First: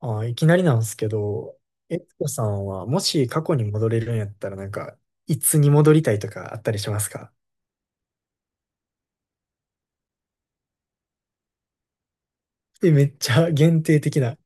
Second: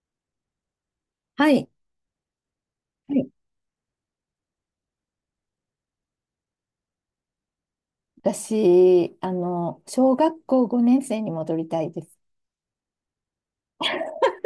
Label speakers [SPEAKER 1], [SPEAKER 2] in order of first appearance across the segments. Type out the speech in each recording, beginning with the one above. [SPEAKER 1] あ、いきなりなんですけ
[SPEAKER 2] は
[SPEAKER 1] ど、
[SPEAKER 2] い。
[SPEAKER 1] えつこさんはも
[SPEAKER 2] は
[SPEAKER 1] し
[SPEAKER 2] い、
[SPEAKER 1] 過去に戻れるんやったらいつに戻りたいとかあったりしますか？
[SPEAKER 2] 私、小学校5年生に戻りたいです。
[SPEAKER 1] え、めっちゃ限定的な。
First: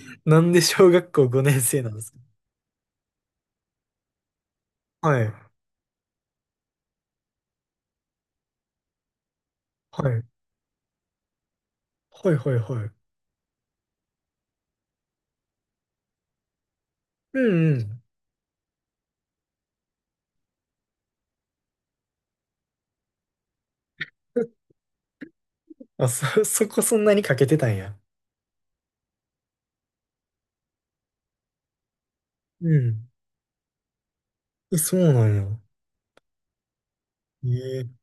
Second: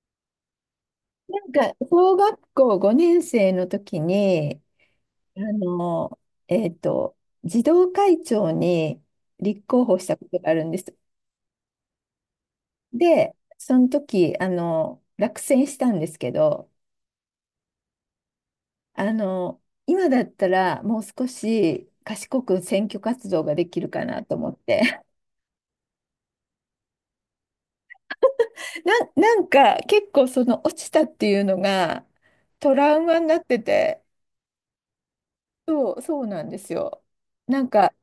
[SPEAKER 1] なんで小学校
[SPEAKER 2] なん
[SPEAKER 1] 5年
[SPEAKER 2] か、
[SPEAKER 1] 生なんです
[SPEAKER 2] 小
[SPEAKER 1] か？
[SPEAKER 2] 学校5年生の時に、
[SPEAKER 1] は
[SPEAKER 2] あ
[SPEAKER 1] い。
[SPEAKER 2] の、えっと、児童会長に立候補し
[SPEAKER 1] は
[SPEAKER 2] た
[SPEAKER 1] い。
[SPEAKER 2] ことがあるんです。
[SPEAKER 1] はいはいはい。
[SPEAKER 2] で、その時、落選したんですけど、
[SPEAKER 1] うんうん。
[SPEAKER 2] あの、今だったらもう少し賢く選挙活動ができるかなと思っ て。
[SPEAKER 1] そこそんなにかけてたんや。
[SPEAKER 2] な、なんか結構その落ちたっていうのが
[SPEAKER 1] う
[SPEAKER 2] トラウ
[SPEAKER 1] ん。
[SPEAKER 2] マになってて、
[SPEAKER 1] え、そうなんや。
[SPEAKER 2] そう、そうなんですよ。なん
[SPEAKER 1] え
[SPEAKER 2] か、
[SPEAKER 1] え、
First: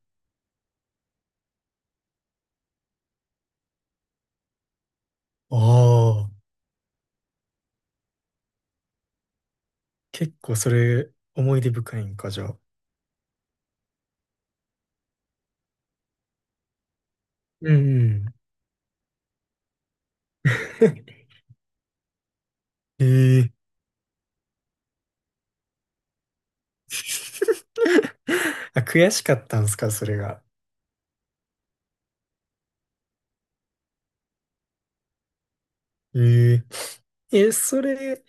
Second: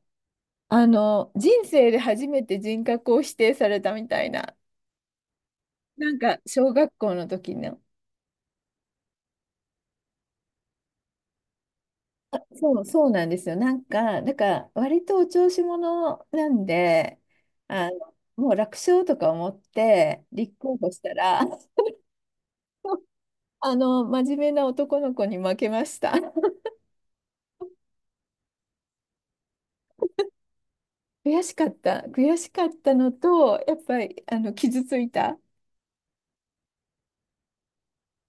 [SPEAKER 2] 人生で初めて人格を否定されたみたいな、
[SPEAKER 1] あ
[SPEAKER 2] なん
[SPEAKER 1] あ、
[SPEAKER 2] か小学校の時の。
[SPEAKER 1] 結構それ思い出深いんか、じゃあ。
[SPEAKER 2] そう、そうなんですよ。なんから割とお調子者なんで、
[SPEAKER 1] うんうん。
[SPEAKER 2] もう楽勝とか思って立候補した ら、
[SPEAKER 1] ええ、
[SPEAKER 2] 真面目な男の子に負けました。
[SPEAKER 1] あ、悔しかったんすか、それが。
[SPEAKER 2] 悔しかった。悔しかったのと、やっぱり、傷ついた。
[SPEAKER 1] ええ、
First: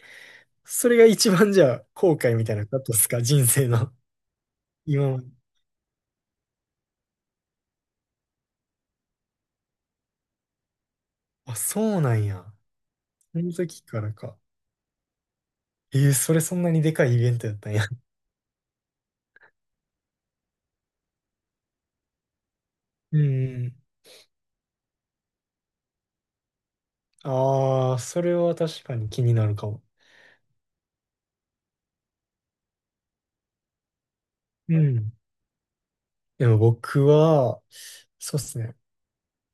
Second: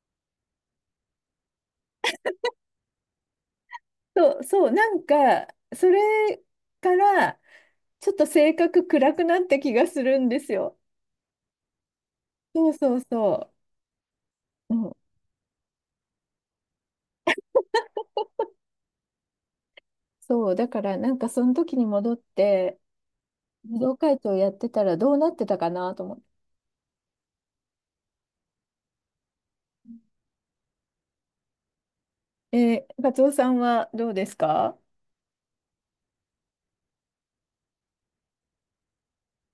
[SPEAKER 1] それが一番じゃあ、後悔みたいなことですか人生の。
[SPEAKER 2] そう、そう、なん
[SPEAKER 1] 今まで。
[SPEAKER 2] か、それから、ちょっと性格暗くなった気がするんですよ。
[SPEAKER 1] あ、そうなんや。
[SPEAKER 2] そうそう
[SPEAKER 1] その
[SPEAKER 2] そ
[SPEAKER 1] 時からか。
[SPEAKER 2] う。うん、
[SPEAKER 1] えー、それそんなにでかいイベントやったんや。
[SPEAKER 2] そう、だから、なんか、その時に戻って、
[SPEAKER 1] うん。
[SPEAKER 2] 武道会長やってたらどうなってたかなと思って。
[SPEAKER 1] ああ、それは確かに気になるかも。
[SPEAKER 2] カツオさんはどうですか？
[SPEAKER 1] うん。でも僕は、そうっすね。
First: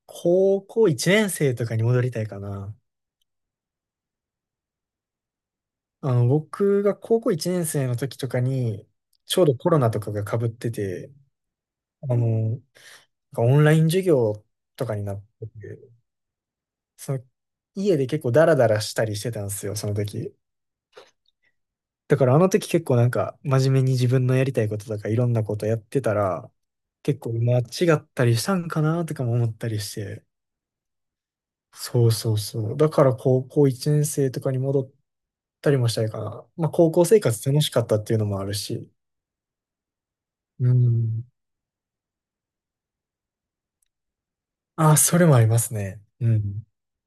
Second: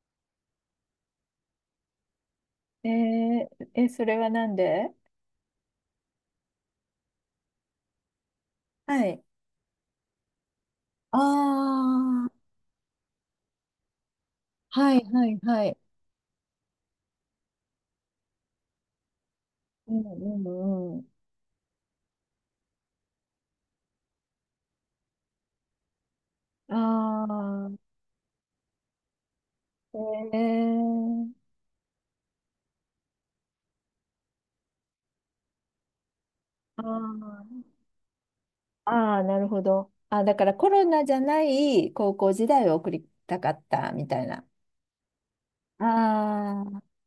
[SPEAKER 1] 高校1年生とかに戻りたいかな。
[SPEAKER 2] えー、それはなんで？
[SPEAKER 1] 僕が高校1年生の時とかに、
[SPEAKER 2] はい。
[SPEAKER 1] ちょうどコロナとかが被ってて、
[SPEAKER 2] あ
[SPEAKER 1] あ
[SPEAKER 2] あ、
[SPEAKER 1] の、なんオンライン授業と
[SPEAKER 2] は
[SPEAKER 1] か
[SPEAKER 2] い
[SPEAKER 1] になっ
[SPEAKER 2] はい
[SPEAKER 1] て
[SPEAKER 2] はい。
[SPEAKER 1] て、その、家で結構ダラダラしたりしてたんですよ、そ
[SPEAKER 2] う
[SPEAKER 1] の
[SPEAKER 2] ん
[SPEAKER 1] 時。
[SPEAKER 2] うんうん。
[SPEAKER 1] だからあの時結構真面目に自分のやりたいこととかいろんなことやってたら、結
[SPEAKER 2] あ
[SPEAKER 1] 構間
[SPEAKER 2] あ。
[SPEAKER 1] 違ったりしたんかなとかも思ったりし
[SPEAKER 2] え
[SPEAKER 1] て。
[SPEAKER 2] ー、
[SPEAKER 1] そうそうそう。だから高校1年生とかに戻ったりもしたいかな。まあ
[SPEAKER 2] あ
[SPEAKER 1] 高校生活楽し
[SPEAKER 2] ー
[SPEAKER 1] かったっていうのもあるし。
[SPEAKER 2] ああ、なるほど。あ、だから
[SPEAKER 1] う
[SPEAKER 2] コロナじゃ
[SPEAKER 1] ん。
[SPEAKER 2] ない高校時代を送りたかったみたいな。
[SPEAKER 1] あ、それもありますね。う
[SPEAKER 2] あ
[SPEAKER 1] ん。
[SPEAKER 2] あ、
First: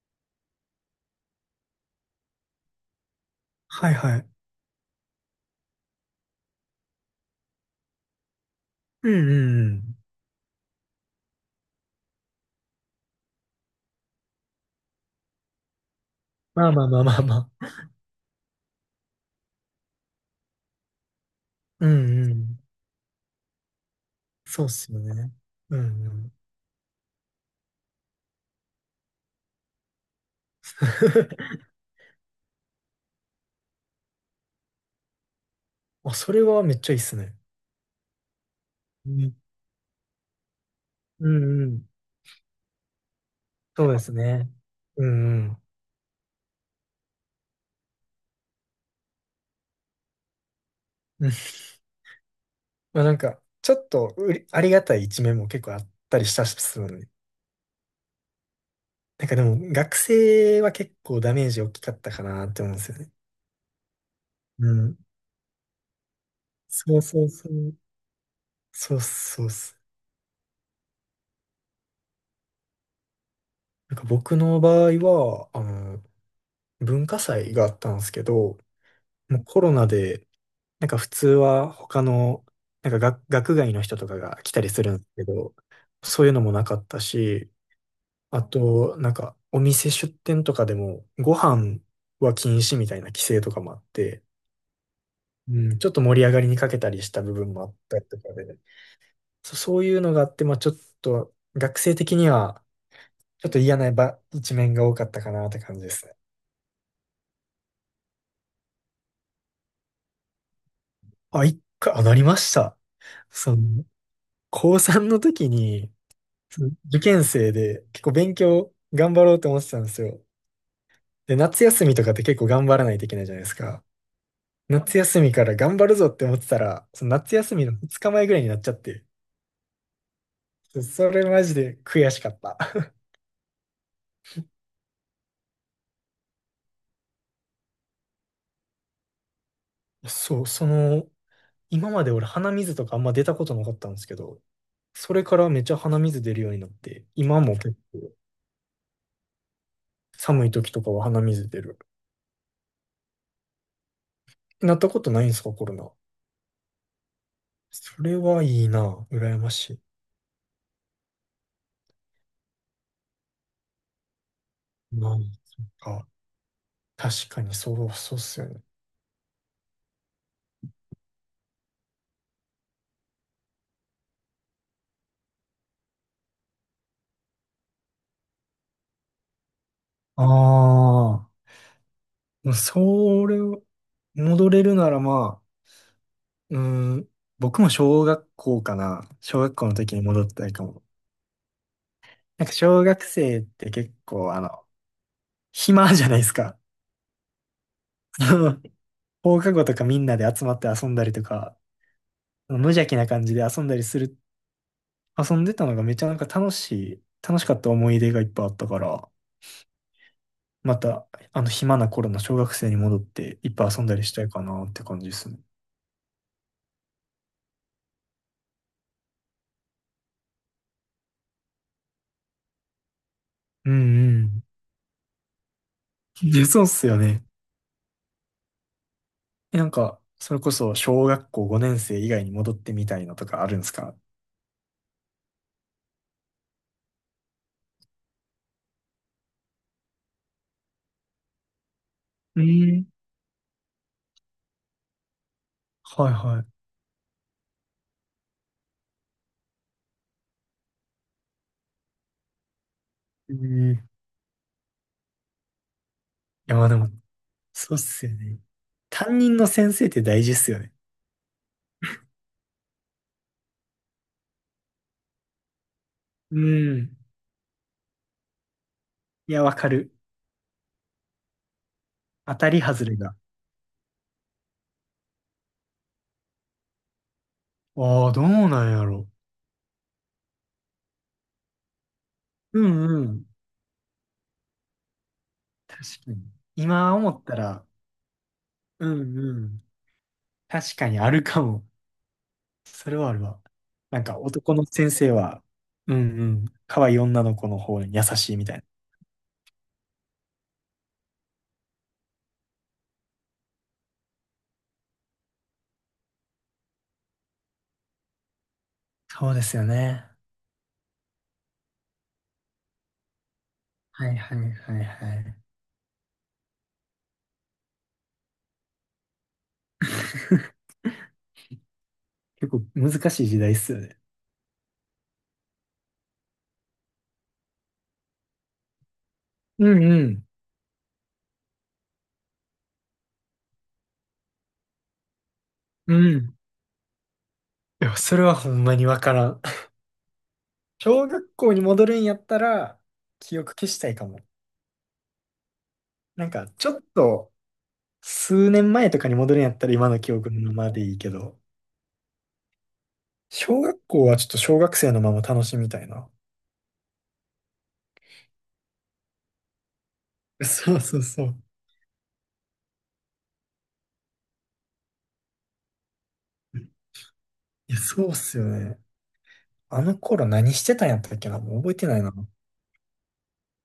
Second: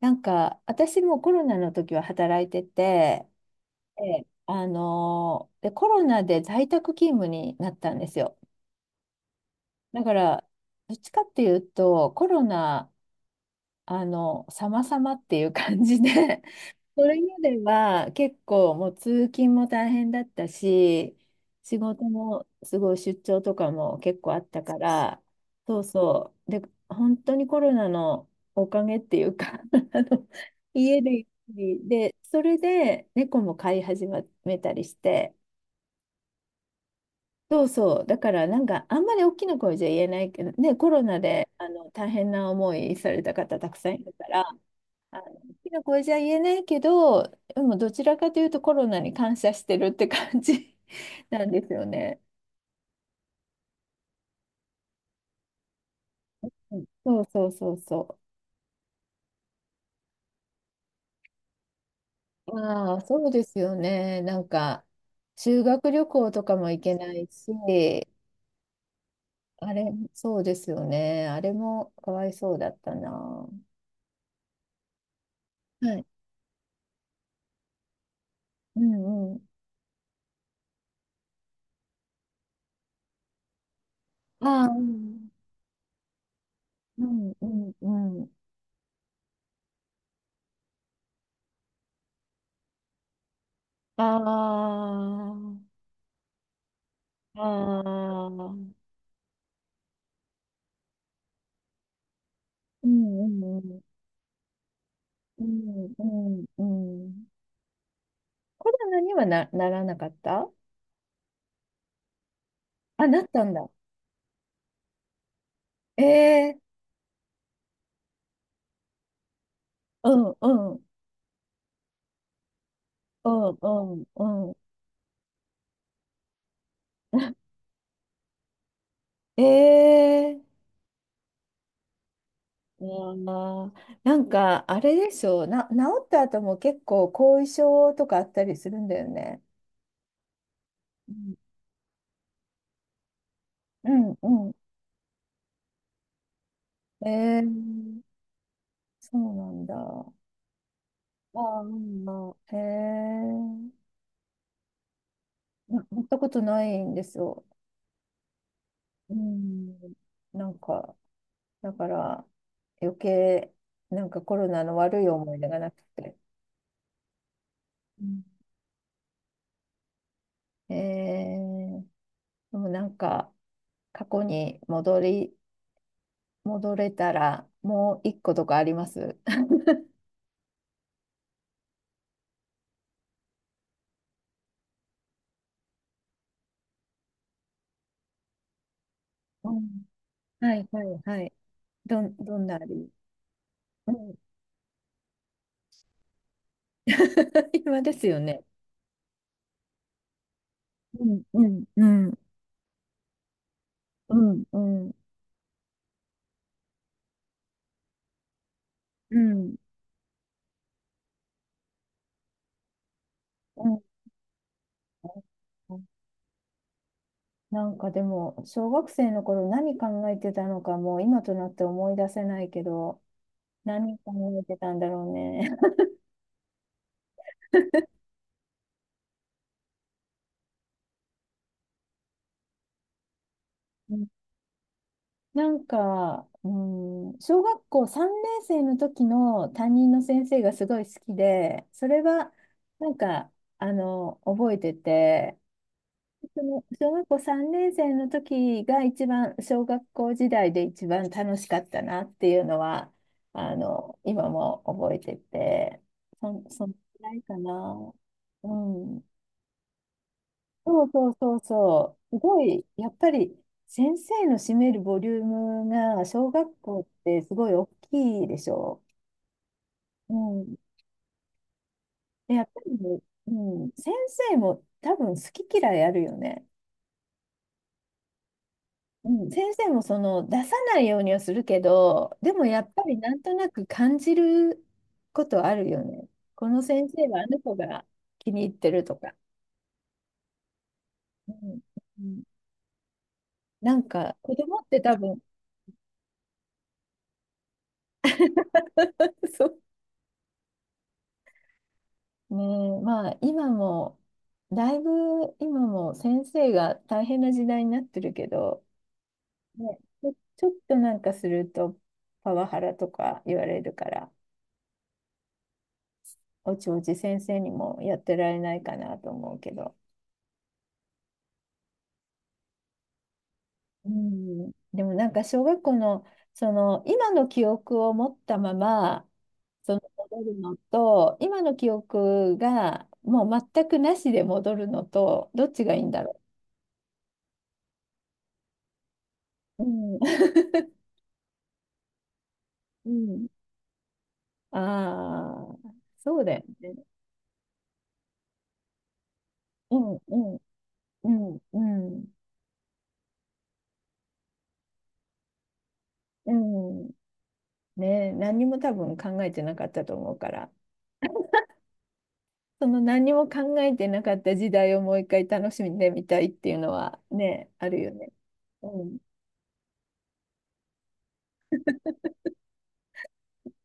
[SPEAKER 2] なんか私もコロナの時は働いてて、
[SPEAKER 1] はいは
[SPEAKER 2] で
[SPEAKER 1] い。
[SPEAKER 2] あのーで、コロナで在宅勤務になったんですよ。
[SPEAKER 1] うんうんうん。
[SPEAKER 2] だから、どっちかっていうと、コロナ、様々っていう感じで
[SPEAKER 1] まあまあ ま
[SPEAKER 2] そ
[SPEAKER 1] あま
[SPEAKER 2] れ
[SPEAKER 1] あ
[SPEAKER 2] ま
[SPEAKER 1] ま
[SPEAKER 2] で
[SPEAKER 1] あ。
[SPEAKER 2] は結構もう通勤も大変だったし、仕
[SPEAKER 1] う
[SPEAKER 2] 事
[SPEAKER 1] んう
[SPEAKER 2] も
[SPEAKER 1] ん。
[SPEAKER 2] すごい出張とかも結構あった
[SPEAKER 1] そうっ
[SPEAKER 2] か
[SPEAKER 1] すよ
[SPEAKER 2] ら、
[SPEAKER 1] ね。う
[SPEAKER 2] そ
[SPEAKER 1] ん
[SPEAKER 2] う
[SPEAKER 1] うん。
[SPEAKER 2] そう。で、本当にコロナのおかげっていうか あの、家でゆっく り、で、それで猫も飼い始めたりして、
[SPEAKER 1] まあ、それはめっちゃいいっすね。
[SPEAKER 2] そうそう。だからなんかあん
[SPEAKER 1] う
[SPEAKER 2] まり大
[SPEAKER 1] ん、
[SPEAKER 2] きな声じゃ言えないけど、ね、コロナ
[SPEAKER 1] う
[SPEAKER 2] で
[SPEAKER 1] んうん。
[SPEAKER 2] 大変な思いされた方たく
[SPEAKER 1] そ
[SPEAKER 2] さ
[SPEAKER 1] う
[SPEAKER 2] んい
[SPEAKER 1] で
[SPEAKER 2] る
[SPEAKER 1] す
[SPEAKER 2] から、
[SPEAKER 1] ね。う
[SPEAKER 2] あの
[SPEAKER 1] んうん。
[SPEAKER 2] きの子じゃ言えないけど、でもどちらかというとコロナに感謝してるって感じ
[SPEAKER 1] う ん。
[SPEAKER 2] なんですよね。
[SPEAKER 1] まあなんか、ちょっとうりありがたい一面も結構あったりしたしするので。
[SPEAKER 2] うんそうそうそうそ
[SPEAKER 1] なんかでも、学生は結構ダメージ大きかったかなっ
[SPEAKER 2] う。
[SPEAKER 1] て思うんです
[SPEAKER 2] あ
[SPEAKER 1] よ
[SPEAKER 2] あ、
[SPEAKER 1] ね。
[SPEAKER 2] そうですよね。なん
[SPEAKER 1] う
[SPEAKER 2] か、
[SPEAKER 1] ん。
[SPEAKER 2] 修学旅行とかも行け
[SPEAKER 1] そう
[SPEAKER 2] な
[SPEAKER 1] そ
[SPEAKER 2] い
[SPEAKER 1] うそ
[SPEAKER 2] し、
[SPEAKER 1] う。そうそうっ
[SPEAKER 2] あ
[SPEAKER 1] す。
[SPEAKER 2] れ、そうですよね。あれもかわいそうだったな。は
[SPEAKER 1] なんか僕の場合は、
[SPEAKER 2] い。
[SPEAKER 1] 文化祭があったんですけど、
[SPEAKER 2] うんう
[SPEAKER 1] もう
[SPEAKER 2] ん。
[SPEAKER 1] コロナで、なんか普通は他の、なんか学、学外の人とかが来た
[SPEAKER 2] ああ、
[SPEAKER 1] り
[SPEAKER 2] う
[SPEAKER 1] するんですけ
[SPEAKER 2] ん
[SPEAKER 1] ど、そういうのもなかった
[SPEAKER 2] うんう
[SPEAKER 1] し、
[SPEAKER 2] んうん。
[SPEAKER 1] あと、なんか、お店出店とかでも、ご飯は禁止みたいな規制とかもあって、
[SPEAKER 2] あ
[SPEAKER 1] うん、ちょっと盛り上がりにかけたりした部
[SPEAKER 2] あ、
[SPEAKER 1] 分もあったりと
[SPEAKER 2] ああ、
[SPEAKER 1] か
[SPEAKER 2] う
[SPEAKER 1] で、
[SPEAKER 2] ん
[SPEAKER 1] そういうのがあって、まあちょっと、学生的には、
[SPEAKER 2] うん
[SPEAKER 1] ちょっと
[SPEAKER 2] う
[SPEAKER 1] 嫌な
[SPEAKER 2] ん。
[SPEAKER 1] ば一面が多かったか
[SPEAKER 2] う
[SPEAKER 1] なって感じで
[SPEAKER 2] んう
[SPEAKER 1] すね。
[SPEAKER 2] んうん。コロナにはならなかった？
[SPEAKER 1] あ、一回、あ、なりました。
[SPEAKER 2] あ、なったん
[SPEAKER 1] そ
[SPEAKER 2] だ。
[SPEAKER 1] の、高3の時に、
[SPEAKER 2] え
[SPEAKER 1] その
[SPEAKER 2] え、
[SPEAKER 1] 受験生で結構勉強頑張ろうと思ってたんです
[SPEAKER 2] う
[SPEAKER 1] よ。
[SPEAKER 2] ん、うん、
[SPEAKER 1] で、夏休みとかって結構頑張らないといけない
[SPEAKER 2] う
[SPEAKER 1] じゃないです
[SPEAKER 2] ん、う
[SPEAKER 1] か。
[SPEAKER 2] ん、うん。
[SPEAKER 1] 夏休みから頑張るぞって思ってたら、その夏休みの2日前ぐらいになっちゃって、
[SPEAKER 2] ええ、
[SPEAKER 1] それマジで悔しかった。
[SPEAKER 2] あー、なんか、あれでしょう。治った後も結構後遺症とかあったりするんだよね。
[SPEAKER 1] そう、その、
[SPEAKER 2] うん、
[SPEAKER 1] 今まで俺鼻水とかあんま出たことなかっ
[SPEAKER 2] う
[SPEAKER 1] たんです
[SPEAKER 2] ん、
[SPEAKER 1] け
[SPEAKER 2] う
[SPEAKER 1] ど、
[SPEAKER 2] ん。
[SPEAKER 1] それからめっちゃ鼻水出るようになって、今
[SPEAKER 2] ええ、
[SPEAKER 1] も結構
[SPEAKER 2] そうなんだ。あ
[SPEAKER 1] 寒い時とかは鼻水
[SPEAKER 2] あ、
[SPEAKER 1] 出
[SPEAKER 2] う
[SPEAKER 1] る。
[SPEAKER 2] ん、まあ、へえ、
[SPEAKER 1] なったことないんですか、コロナ。
[SPEAKER 2] やったことないんですよ。
[SPEAKER 1] それはいいな、
[SPEAKER 2] う
[SPEAKER 1] 羨ましい。
[SPEAKER 2] ん、なんか、だから余計なんかコロナの悪い
[SPEAKER 1] まあ、
[SPEAKER 2] 思い出が
[SPEAKER 1] そっ
[SPEAKER 2] なく
[SPEAKER 1] か。
[SPEAKER 2] て。
[SPEAKER 1] 確かに
[SPEAKER 2] う
[SPEAKER 1] そうっ
[SPEAKER 2] ん、
[SPEAKER 1] すよね。
[SPEAKER 2] えー、でもなんか過去に戻れたらもう一個とかあります？
[SPEAKER 1] ああ、まあそれを戻れるならまあ、うーん、僕も小学校かな。小
[SPEAKER 2] う
[SPEAKER 1] 学校の
[SPEAKER 2] ん、
[SPEAKER 1] 時に戻ったり
[SPEAKER 2] は
[SPEAKER 1] か
[SPEAKER 2] い
[SPEAKER 1] も。
[SPEAKER 2] はいはい。ど
[SPEAKER 1] な
[SPEAKER 2] ん
[SPEAKER 1] んか
[SPEAKER 2] なあ
[SPEAKER 1] 小
[SPEAKER 2] り、
[SPEAKER 1] 学生って
[SPEAKER 2] う
[SPEAKER 1] 結
[SPEAKER 2] ん、
[SPEAKER 1] 構あの、暇じゃないですか。
[SPEAKER 2] 今ですよね。
[SPEAKER 1] 放課後とかみんなで集まって遊ん
[SPEAKER 2] う
[SPEAKER 1] だり
[SPEAKER 2] ん
[SPEAKER 1] と
[SPEAKER 2] う
[SPEAKER 1] か、
[SPEAKER 2] んうん
[SPEAKER 1] 無邪気な感じで遊んだりす
[SPEAKER 2] う
[SPEAKER 1] る、
[SPEAKER 2] んうん
[SPEAKER 1] 遊んでたのがめっちゃなんか楽しい、楽しかった思い出がいっぱいあったから、
[SPEAKER 2] うん
[SPEAKER 1] またあの暇な頃の小学生に戻っていっぱ
[SPEAKER 2] う
[SPEAKER 1] い遊
[SPEAKER 2] ん、
[SPEAKER 1] んだりしたいかなって感じですね。
[SPEAKER 2] なんかでも小学生の頃何考えてたのかもう今となって思い出せないけど、
[SPEAKER 1] うん
[SPEAKER 2] 何考
[SPEAKER 1] う
[SPEAKER 2] え
[SPEAKER 1] ん。
[SPEAKER 2] てたんだろうね。
[SPEAKER 1] いや、そうっすよね。え、なんか、それこそ小学校5年生以外に戻ってみたいのとかあるんです
[SPEAKER 2] う
[SPEAKER 1] か？
[SPEAKER 2] ん、なんか、うん、小学校3年生の時の担任の先生がすごい好きで、それは
[SPEAKER 1] えん、
[SPEAKER 2] なんか、覚えてて、
[SPEAKER 1] はい
[SPEAKER 2] そ
[SPEAKER 1] は
[SPEAKER 2] の小学校3年生の時が一番、小学校時代で一番楽しかったなっていうのは、
[SPEAKER 1] い。えん、い
[SPEAKER 2] 今も覚えてて、
[SPEAKER 1] や、ま
[SPEAKER 2] そ
[SPEAKER 1] あ
[SPEAKER 2] の
[SPEAKER 1] で
[SPEAKER 2] く
[SPEAKER 1] も、
[SPEAKER 2] らいか
[SPEAKER 1] そうっ
[SPEAKER 2] な。
[SPEAKER 1] すよね。
[SPEAKER 2] うん。
[SPEAKER 1] 担任の先生って大事っすよね。
[SPEAKER 2] そうそうそうそう。すごい、やっぱり先生の占めるボリュームが小
[SPEAKER 1] う
[SPEAKER 2] 学校っ
[SPEAKER 1] ん。
[SPEAKER 2] てすごい大きいでしょ
[SPEAKER 1] いや、わかる。
[SPEAKER 2] う。うん。で、
[SPEAKER 1] 当
[SPEAKER 2] やっ
[SPEAKER 1] た
[SPEAKER 2] ぱ
[SPEAKER 1] り
[SPEAKER 2] り
[SPEAKER 1] 外れ
[SPEAKER 2] ね、
[SPEAKER 1] が。
[SPEAKER 2] うん、先生も多分好き嫌いあるよね。
[SPEAKER 1] ああ、どうなんやろ。
[SPEAKER 2] うん、先生もその出さないようにはするけど、でもや
[SPEAKER 1] う
[SPEAKER 2] っぱ
[SPEAKER 1] ん
[SPEAKER 2] り
[SPEAKER 1] う
[SPEAKER 2] なん
[SPEAKER 1] ん。
[SPEAKER 2] となく感じることあるよ
[SPEAKER 1] 確
[SPEAKER 2] ね。
[SPEAKER 1] かに。
[SPEAKER 2] この先
[SPEAKER 1] 今
[SPEAKER 2] 生
[SPEAKER 1] 思
[SPEAKER 2] は
[SPEAKER 1] っ
[SPEAKER 2] あ
[SPEAKER 1] た
[SPEAKER 2] の子
[SPEAKER 1] ら、
[SPEAKER 2] が気に入ってる
[SPEAKER 1] う
[SPEAKER 2] とか。
[SPEAKER 1] んうん。確かにある
[SPEAKER 2] う
[SPEAKER 1] か
[SPEAKER 2] ん、
[SPEAKER 1] も。
[SPEAKER 2] うん、
[SPEAKER 1] それはあるわ。
[SPEAKER 2] なん
[SPEAKER 1] なん
[SPEAKER 2] か
[SPEAKER 1] か
[SPEAKER 2] 子
[SPEAKER 1] 男
[SPEAKER 2] 供
[SPEAKER 1] の
[SPEAKER 2] って
[SPEAKER 1] 先
[SPEAKER 2] 多
[SPEAKER 1] 生
[SPEAKER 2] 分
[SPEAKER 1] は、うんうん。可愛い女の子の方に優しいみたいな。
[SPEAKER 2] そうね、え、まあ今もだいぶ今も先生が大変な時代になってるけど、
[SPEAKER 1] そうですよ
[SPEAKER 2] ね、
[SPEAKER 1] ね。
[SPEAKER 2] ちょっとなんかするとパワハラとか言われるか
[SPEAKER 1] は
[SPEAKER 2] ら、
[SPEAKER 1] いはいはいはい。
[SPEAKER 2] おちおち先生にもやってられないかなと思うけど、
[SPEAKER 1] 結構難しい時代っすよ
[SPEAKER 2] う
[SPEAKER 1] ね。
[SPEAKER 2] ん、でもなんか小学校のその今の記憶を持ったまま、
[SPEAKER 1] う
[SPEAKER 2] その
[SPEAKER 1] んう
[SPEAKER 2] 戻
[SPEAKER 1] ん。
[SPEAKER 2] るのと今の記憶がもう全くなしで戻るのとどっちがいいん
[SPEAKER 1] う
[SPEAKER 2] だろ
[SPEAKER 1] ん。いや、それはほんまにわからん。
[SPEAKER 2] う。うん、
[SPEAKER 1] 小学校に戻るんやったら、
[SPEAKER 2] うん、
[SPEAKER 1] 記憶消したいかも。
[SPEAKER 2] ああ、そう
[SPEAKER 1] なん
[SPEAKER 2] だよ
[SPEAKER 1] か、ち
[SPEAKER 2] ね。
[SPEAKER 1] ょっと、数年前とかに戻るんやったら
[SPEAKER 2] う
[SPEAKER 1] 今
[SPEAKER 2] ん、
[SPEAKER 1] の記
[SPEAKER 2] う
[SPEAKER 1] 憶
[SPEAKER 2] ん、
[SPEAKER 1] のままでいいけ
[SPEAKER 2] うん、
[SPEAKER 1] ど、
[SPEAKER 2] うん、
[SPEAKER 1] 小学校はちょっと小学生のまま楽しみたいな。
[SPEAKER 2] うん。ねえ、何にも多分考えてなかったと思うから、
[SPEAKER 1] そうそうそう。
[SPEAKER 2] その何にも考えてなかった時代をもう一回楽しんでみたいっていうのはね、あ
[SPEAKER 1] いや、
[SPEAKER 2] るよ
[SPEAKER 1] そう
[SPEAKER 2] ね。
[SPEAKER 1] っすよね。
[SPEAKER 2] うん、
[SPEAKER 1] あの頃何してたんやったっけな、もう覚えてないな。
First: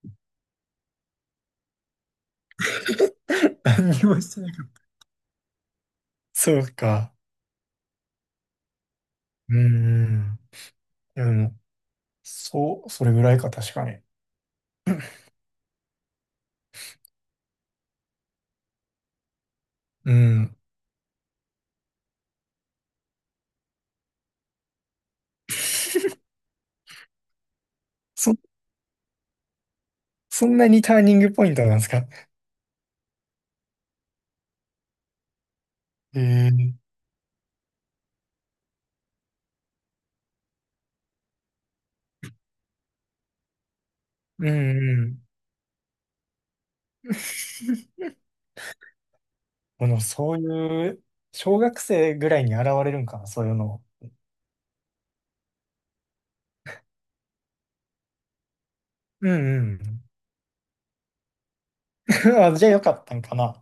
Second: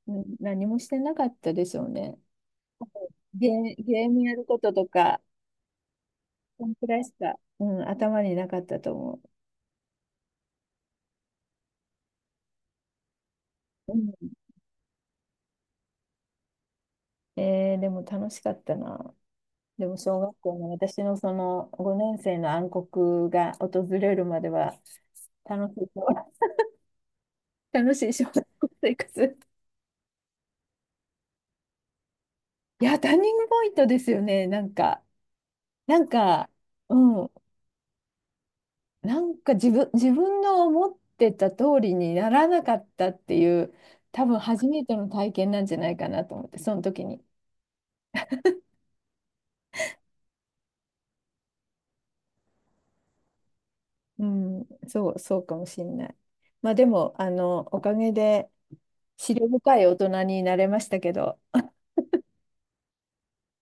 [SPEAKER 2] うん、何もしてなかったでしょうね。
[SPEAKER 1] 何
[SPEAKER 2] ゲ
[SPEAKER 1] に
[SPEAKER 2] ー
[SPEAKER 1] も
[SPEAKER 2] ム
[SPEAKER 1] し
[SPEAKER 2] や
[SPEAKER 1] て
[SPEAKER 2] る
[SPEAKER 1] な
[SPEAKER 2] こ
[SPEAKER 1] かっ
[SPEAKER 2] と
[SPEAKER 1] た。
[SPEAKER 2] とか、
[SPEAKER 1] そ
[SPEAKER 2] そ
[SPEAKER 1] う
[SPEAKER 2] んくらいし
[SPEAKER 1] か。
[SPEAKER 2] か、うん、頭になかったと思う。
[SPEAKER 1] うんうん。でも、そう、それぐらいか、確か
[SPEAKER 2] う
[SPEAKER 1] に。
[SPEAKER 2] ん、でも楽しかったな。でも
[SPEAKER 1] う
[SPEAKER 2] 小学
[SPEAKER 1] ん。
[SPEAKER 2] 校の私のその5年生の暗黒が訪れるまでは楽しい小、楽しい小
[SPEAKER 1] そ
[SPEAKER 2] 学
[SPEAKER 1] ん
[SPEAKER 2] 校生活。
[SPEAKER 1] そんなにターニングポイントなんですか？
[SPEAKER 2] いや、ターニングポイントですよね。なんか、
[SPEAKER 1] ええ、
[SPEAKER 2] うん、なんか自分の思ってた通りにならなかったっていう、多分
[SPEAKER 1] うん
[SPEAKER 2] 初めて
[SPEAKER 1] う
[SPEAKER 2] の
[SPEAKER 1] ん。
[SPEAKER 2] 体験なんじゃないかなと思って、その時に。
[SPEAKER 1] このそういう、小学生ぐらいに現れるんかな、そういうの。
[SPEAKER 2] うん、そう、そうかもしれない。まあでも、おかげで、
[SPEAKER 1] うん
[SPEAKER 2] 思慮
[SPEAKER 1] う
[SPEAKER 2] 深い大
[SPEAKER 1] ん。
[SPEAKER 2] 人になれましたけど、
[SPEAKER 1] あ、じゃあよかったんかな。